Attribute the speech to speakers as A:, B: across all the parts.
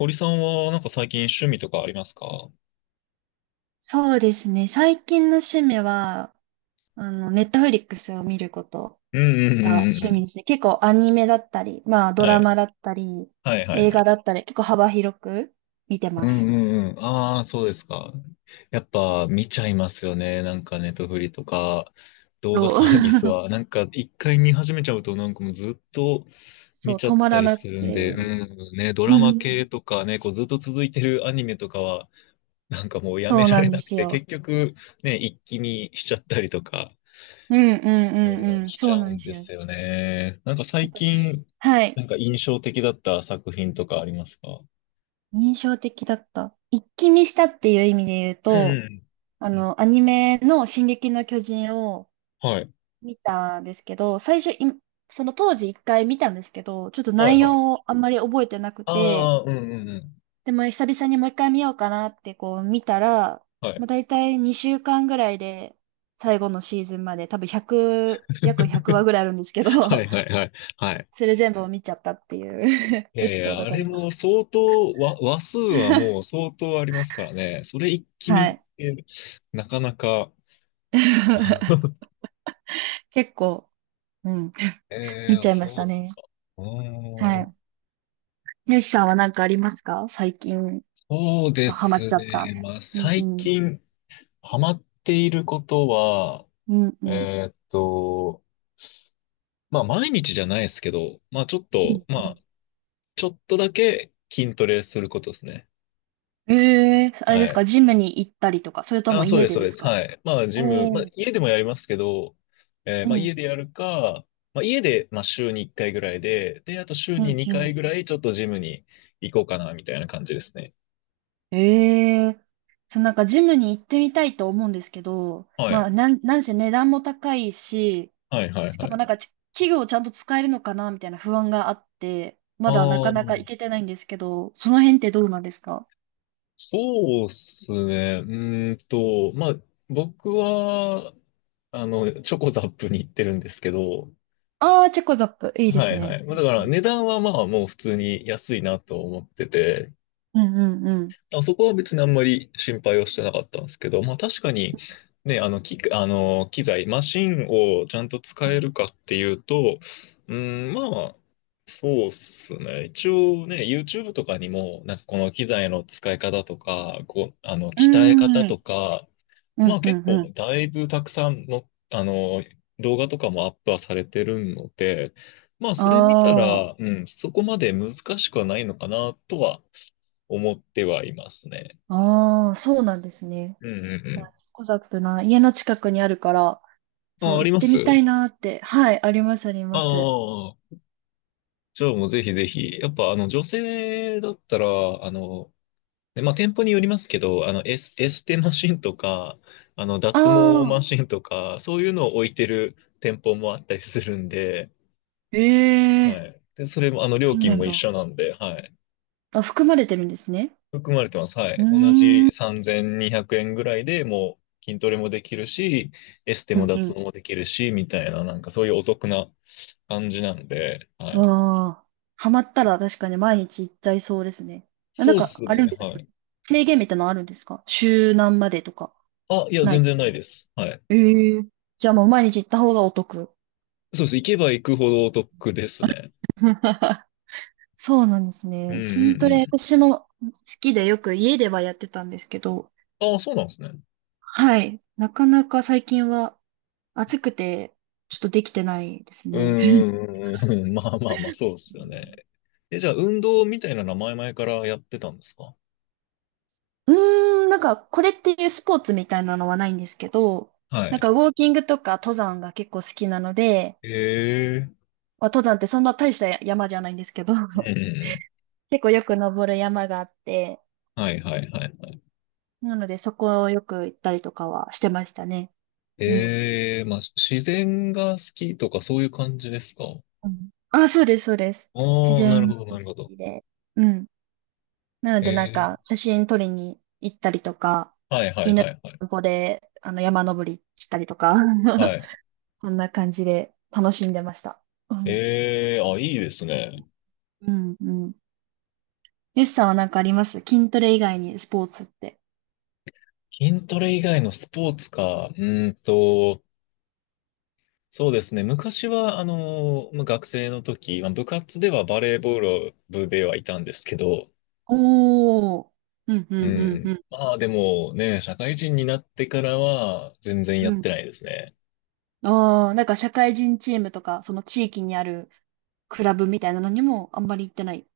A: 堀さんはなんか最近趣味とかありますか？
B: そうですね。最近の趣味は、ネットフリックスを見ること
A: うんうんう
B: が
A: んうんう
B: 趣味
A: ん。
B: ですね。結構アニメだったり、まあド
A: は
B: ラ
A: い。
B: マだったり、
A: はいはい
B: 映
A: は
B: 画
A: い。
B: だったり、結構幅広く見て
A: う
B: ま
A: ん
B: す。
A: うんうん。ああ、そうですか。やっぱ見ちゃいますよね。なんかネットフリとか動画
B: そう、
A: サービス は。なんか一回見始めちゃうとなんかもうずっと見
B: そう
A: ちゃ
B: 止
A: っ
B: ま
A: た
B: ら
A: り
B: な
A: す
B: く
A: るんで、
B: て。
A: うん、ね、ド
B: う
A: ラマ
B: ん、
A: 系とかね、こうずっと続いてるアニメとかはなんかもうやめ
B: そう
A: ら
B: な
A: れ
B: んで
A: なく
B: す
A: て、
B: よ。
A: 結局ね、一気見しちゃったりとか
B: うんうんう
A: う
B: ん
A: ん、
B: うん。
A: しち
B: そう
A: ゃ
B: な
A: う
B: ん
A: ん
B: です
A: で
B: よ。
A: すよね。なんか最
B: 私、
A: 近、
B: はい。
A: なんか印象的だった作品とかありますか？
B: 印象的だった。一気見したっていう意味で言う
A: うんうん
B: と、
A: うん。
B: アニメの「進撃の巨人」を
A: はい。
B: 見たんですけど、最初、いその当時一回見たんですけど、ちょっと
A: はい
B: 内
A: はい。
B: 容をあんまり覚えてなくて、
A: ああ、うんうんうん。
B: でも久々にもう一回見ようかなってこう見たら、
A: はい。
B: まあ、大体2週間ぐらいで最後のシーズンまで多分1約100 話ぐらいあるんですけど、
A: はいは いはい。はい。
B: それ全部を見ちゃったっていう
A: い や
B: エ
A: い
B: ピソー
A: や、
B: ド
A: あ
B: があ
A: れ
B: りま
A: も
B: す。
A: 相当、話数はもう 相当ありますからね。それ一気見
B: は
A: っ
B: い。
A: てなかなか。
B: 結構、うん、
A: え
B: 見
A: え
B: ちゃいました
A: そ
B: ね。
A: う。うー
B: は
A: ん、
B: い。よしさんは何かありますか、最近
A: そうで
B: ハマっ
A: す
B: ちゃった。
A: ね。まあ、
B: うんう
A: 最
B: ん。
A: 近ハマっていることは、
B: うんうん。
A: えーっと、まあ毎日じゃないですけど、
B: うん
A: ま
B: う
A: あ
B: ん、
A: ちょっとだけ筋トレすることですね。
B: ええ、あれ
A: は
B: ですか、
A: い。
B: ジムに行ったりとか、それとも
A: あ、そう
B: 家
A: です、
B: で
A: そう
B: で
A: で
B: す
A: す。
B: か？
A: はい。まあジム、ま
B: お
A: あ
B: おー、
A: 家でもやりますけど、
B: う
A: まあ家
B: ん、
A: でやるか、まあ家で、まあ週に1回ぐらいで、で、あと週
B: う
A: に
B: ん、う
A: 2
B: ん。
A: 回ぐらいちょっとジムに行こうかな、みたいな感じですね。
B: ええ、そう、なんかジムに行ってみたいと思うんですけど、
A: は
B: ま
A: い。
B: あ、なんせ値段も高いし、
A: はい、はい、
B: し
A: は
B: かも
A: い。
B: なんか器具をちゃんと使えるのかなみたいな不安があって、まだな
A: あ
B: か
A: あ、
B: なか行けてないんですけど、その辺ってどうなんですか？
A: そうっすね。まあ僕は、チョコザップに行ってるんですけど、
B: ああー、チェコザップ、いいで
A: は
B: す
A: いは
B: ね。
A: い。まあだか
B: う
A: ら
B: ん
A: 値段はまあもう普通に安いなと思ってて、
B: うんうんうん。
A: あそこは別にあんまり心配をしてなかったんですけど、まあ確かにね、あの機材、マシンをちゃんと使
B: う
A: え
B: ん、
A: るかっていうと、うん、まあ、そうっすね。一応ね、YouTube とかにも、なんかこの機材の使い方とか、こう、
B: うー
A: 鍛え方と
B: ん。
A: か、
B: う
A: まあ
B: んう
A: 結
B: ん
A: 構
B: うん。
A: だいぶたくさんの、動画とかもアップはされてるので、まあ
B: あ
A: それ見たら、
B: あ。
A: うん、そこまで難しくはないのかなとは思ってはいますね。
B: ああ、そうなんですね。
A: うんう
B: いや、
A: ん
B: コザップな、家の近くにあるから、
A: うん。
B: そ
A: あ、
B: う、
A: あ
B: 行
A: り
B: っ
A: ま
B: て
A: す。
B: みたいなーって。はい、あります、あります。
A: ああ、じゃあもうぜひぜひ。やっぱあの女性だったら、あの、ねまあ店舗によりますけど、エステマシンとか、あの
B: あ
A: 脱毛マ
B: あ、
A: シンとか、そういうのを置いてる店舗もあったりするんで、
B: え
A: は
B: えー、
A: い。で、それも、料
B: そう
A: 金
B: なん
A: も一
B: だ。
A: 緒なんで、はい。
B: あ、含まれてるんですね。
A: 含まれてます。は
B: うー
A: い。同
B: ん、
A: じ
B: う
A: 3200円ぐらいでもう筋トレもできるし、エステも
B: ん、う
A: 脱毛
B: ん。
A: もできるし、みたいな、なんかそういうお得な感じなんで、はい。
B: わあ、ハマったら確かに毎日行っちゃいそうですね。あ、
A: そ
B: な
A: う
B: ん
A: っ
B: か、
A: す
B: あ
A: ね、
B: れです
A: は
B: か、
A: い。
B: 制限みたいなのあるんですか、週何までとか。
A: あ、いや、
B: な
A: 全
B: い。
A: 然ないです。はい。
B: ええー。じゃあもう毎日行った方がお得？
A: そうです。行けば行くほどお得ですね。
B: そうなんです
A: うん
B: ね。筋ト
A: う
B: レ、
A: ん
B: 私も好きでよく家ではやってたんですけど、
A: うん。あ、そうなんですね。
B: はい。なかなか最近は暑くて、ちょっとできてないです
A: う
B: ね。
A: んうんうんうん。まあまあまあ、そうですよね。え、じゃあ、運動みたいなのは前々からやってたんですか？
B: うーん、なんか、これっていうスポーツみたいなのはないんですけど、
A: は
B: なん
A: い。
B: か、ウォーキングとか登山が結構好きなので、
A: ええ。
B: まあ、登山ってそんな大した山じゃないんですけど、
A: うんうん うん
B: 結構よく登る山があって、
A: はいはいはいはい。
B: なので、そこをよく行ったりとかはしてましたね。うん。
A: ええ、まあ、自然が好きとかそういう感じですか？あ
B: うん。あ、そうです、そうです。自
A: あ、なる
B: 然も
A: ほど、
B: 好
A: なるほど。
B: きで。うん。なの
A: え
B: で、なん
A: え、
B: か、写真撮りに行ったりとか、
A: はいはい
B: 犬の
A: はいはい。
B: 散歩で、山登りしたりとか、
A: は い。
B: こんな感じで楽しんでました。うん。
A: ええ、あ、いいですね。
B: うん、うん。よしさんはなんかあります、筋トレ以外にスポーツって？
A: 筋トレ以外のスポーツか。そうですね。昔は、まあ、学生の時、まあ、部活ではバレーボール部ではいたんですけど、
B: おー。うん、う
A: う
B: ん、うん、う
A: ん。
B: ん。
A: まあでもね、社会人になってからは全然や
B: う
A: っ
B: ん。
A: てないですね。
B: あー、なんか社会人チームとか、その地域にあるクラブみたいなのにもあんまり行ってない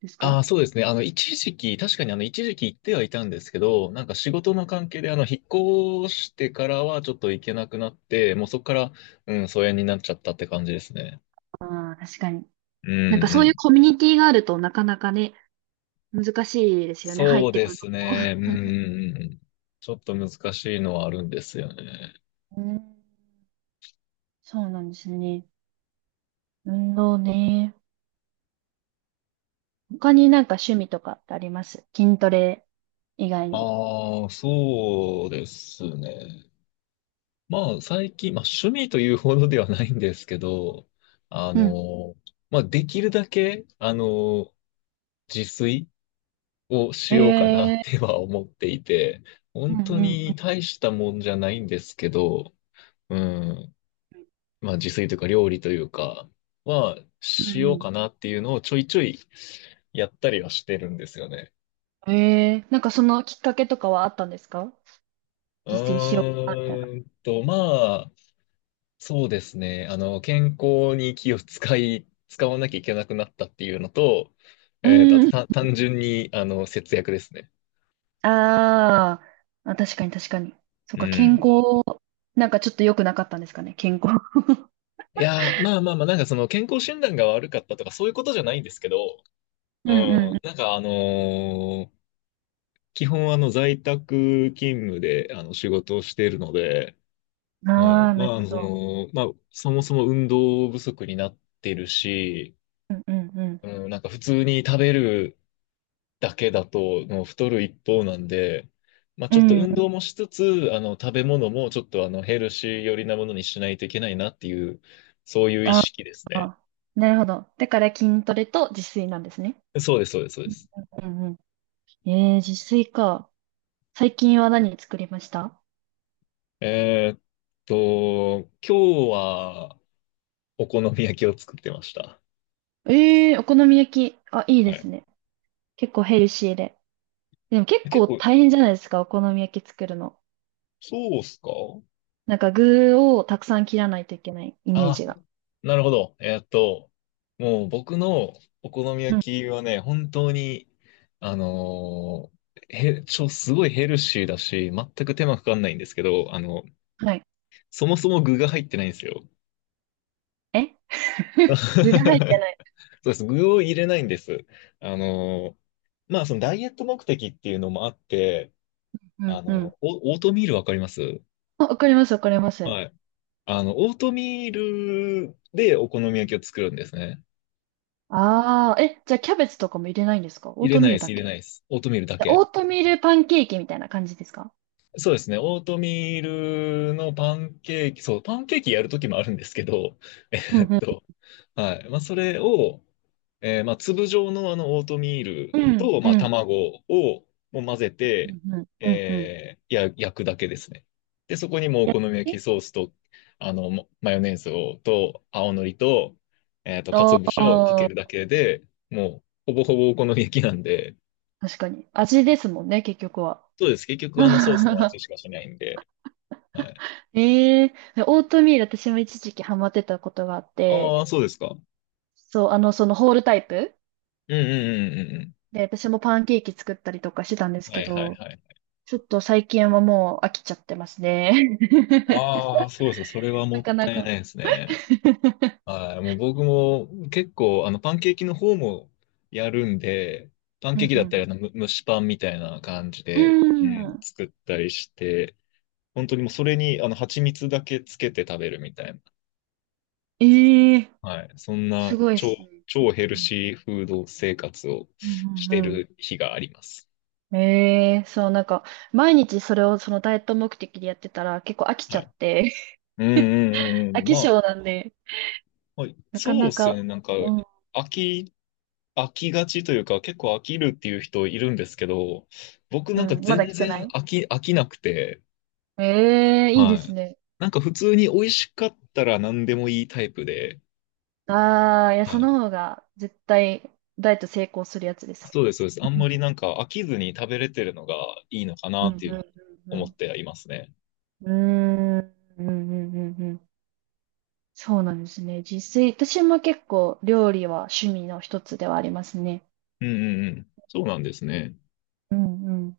B: です
A: あ
B: か？
A: あ、そうですね。一時期、確かに一時期行ってはいたんですけど、なんか仕事の関係で、引っ越してからはちょっと行けなくなって、もうそこから、うん、疎遠になっちゃったって感じですね。
B: ああー、確かに。
A: うん、
B: なんか
A: う
B: そういう
A: ん。
B: コミュニティがあるとなかなかね、難しいですよね、入っ
A: そう
B: て
A: で
B: くる
A: す
B: のも。
A: ね。うん、うんうん。ちょっと難しいのはあるんですよね。
B: うん、そうなんですね。運動ね。他になんか趣味とかってあります、筋トレ以外に？
A: ああ、そうですね。まあ、最近、まあ、趣味というほどではないんですけど、あ
B: うん。
A: の、まあ、できるだけ、自炊をしようかなっ
B: え
A: て
B: え
A: は思っていて、
B: ー、う
A: 本当
B: んうん。
A: に大したもんじゃないんですけど、うん、まあ自炊というか料理というかは
B: うん
A: し
B: う
A: よう
B: ん、
A: かなっていうのをちょいちょいやったりはしてるんですよね。
B: ええー、なんかそのきっかけとかはあったんですか、実践しよう
A: う
B: かなみたいな。
A: まあ、そうですね。健康に気を使い、使わなきゃいけなくなったっていうのと、
B: う
A: あ
B: ん。
A: とた単純に、節約ですね。
B: あーあ、確かに確かに。そ
A: う
B: っか、健
A: ん。
B: 康、なんかちょっと良くなかったんですかね、健康。
A: いやー、まあまあまあ、なんかその健康診断が悪かったとかそういうことじゃないんですけど、
B: う
A: う
B: んうんう
A: ん、なんか基本在宅勤務で仕事をしているので、
B: ん。
A: は
B: あ
A: い、
B: あ、
A: ま
B: なる
A: あ、
B: ほど。
A: まあ、そもそも運動不足になってるし、
B: うんうんうん。
A: うん、なんか普通に食べるだけだともう太る一方なんで、まあ
B: う
A: ちょっと
B: ん。
A: 運動もしつつ、食べ物もちょっとヘルシー寄りなものにしないといけないなっていう、そういう意
B: あ
A: 識ですね。
B: あ、なるほど。だから筋トレと自炊なんですね。
A: そうです、そうです、そうです。
B: うんうん。自炊か。最近は何作りました？
A: えーっ今日はお好み焼きを作ってました。
B: えー、お好み焼き。あ、いいで
A: はい。
B: すね。結構ヘルシーで。でも結
A: 結
B: 構
A: 構、
B: 大変じゃないですか、お好み焼き作るの。
A: そうっすか
B: なんか具をたくさん切らないといけないイメー
A: あ、
B: ジが。
A: なるほど。もう僕のお好み
B: う
A: 焼
B: ん。
A: きはね、本当に、あのーへ、ちょ、すごいヘルシーだし、全く手間かかんないんですけど、
B: はい。
A: そもそも具が入ってないんですよ。
B: え？
A: そ
B: 具が入ってない。
A: うです。具を入れないんです。あのーまあ、そのダイエット目的っていうのもあって、
B: うんうん。
A: オオートミールわかります
B: あ、わかります、わかります。
A: はい。オートミールでお好み焼きを作るんですね。
B: ああ、え、じゃあキャベツとかも入れないんですか、オー
A: 入れ
B: ト
A: な
B: ミ
A: い
B: ー
A: で
B: ル
A: す、
B: だ
A: 入れ
B: け？
A: ないです。オートミールだ
B: じゃあオ
A: け。
B: ートミールパンケーキみたいな感じですか？
A: そうですね。オートミールのパンケーキ、そう、パンケーキやるときもあるんですけど、え
B: うん
A: ーっ
B: うん。
A: と、はい。まあ、それを、まあ、粒状のオートミール
B: うん、
A: と、
B: う
A: まあ、
B: ん、
A: 卵をもう混ぜ
B: う
A: て、
B: ん、うん、うん、うん。
A: 焼くだけですね。で、そこにもうお
B: や、
A: 好み焼
B: え、
A: きソースと、もマヨネーズを、と、青のりと、
B: あ、
A: 鰹節をかけ
B: あ
A: るだ
B: ー、
A: けで、もう、ほぼほぼお好み焼きなんで、
B: 確かに。味ですもんね、結局は。
A: そうです。結局、あのソースの 味しかしないんで、はい。
B: ええー、オートミール私も一時期ハマってたことがあって、
A: ああ、そうですか。うん
B: そう、そのホールタイプ
A: うんうんうんう
B: で、私もパンケーキ作ったりとかしてたんです
A: ん。は
B: け
A: いはい
B: ど、
A: はい。
B: ちょっと最近はもう飽きちゃってますね。
A: ああ、そうですか。それは
B: な
A: もっ
B: かな
A: たいない
B: か。
A: ですね。はい。もう僕も結構、パンケーキの方もやるんで、パン
B: う
A: ケー
B: ん、
A: キ
B: う
A: だったり、
B: ん、
A: 蒸しパンみたいな感じ
B: う
A: で、う
B: ん。うー
A: ん、
B: ん。
A: 作ったりして、本当にもうそれに、蜂蜜だけつけて食べるみたいな。
B: ええー、
A: はい。そん
B: す
A: な
B: ごいですね。
A: 超ヘルシーフード生活を
B: う
A: し
B: んう
A: て
B: んう
A: る日があります。
B: ん。ええ、そう、なんか、毎日それをそのダイエット目的でやってたら結構飽きち
A: は
B: ゃ
A: い。
B: って、
A: うんうんう ん
B: 飽
A: うん。
B: き
A: ま
B: 性
A: あ、
B: なんで、
A: はい、
B: なか
A: そうっ
B: な
A: すよ
B: か、
A: ね。なんか、
B: うん、
A: 飽き、飽きがちというか、結構飽きるっていう人いるんですけど、僕
B: う
A: なんか
B: ん、まだ
A: 全
B: 来てな
A: 然
B: い。
A: 飽きなくて、
B: ええ、いいで
A: は
B: す
A: い。
B: ね。
A: なんか普通に美味しかったら何でもいいタイプで、
B: ああ、いや、そ
A: はい。
B: の方が絶対ダイエット成功するやつです。
A: そうです、そうです。あ ん
B: うん、
A: まりなんか飽きずに食べれてるのがいいのかな
B: うん、
A: ってい
B: う
A: う思っ
B: ん、
A: てはいますね。
B: うん。うーん、うん、うん、うんうん。そうなんですね。実際、私も結構料理は趣味の一つではありますね。
A: うんうんうん。そうなんですね。
B: うん、うん。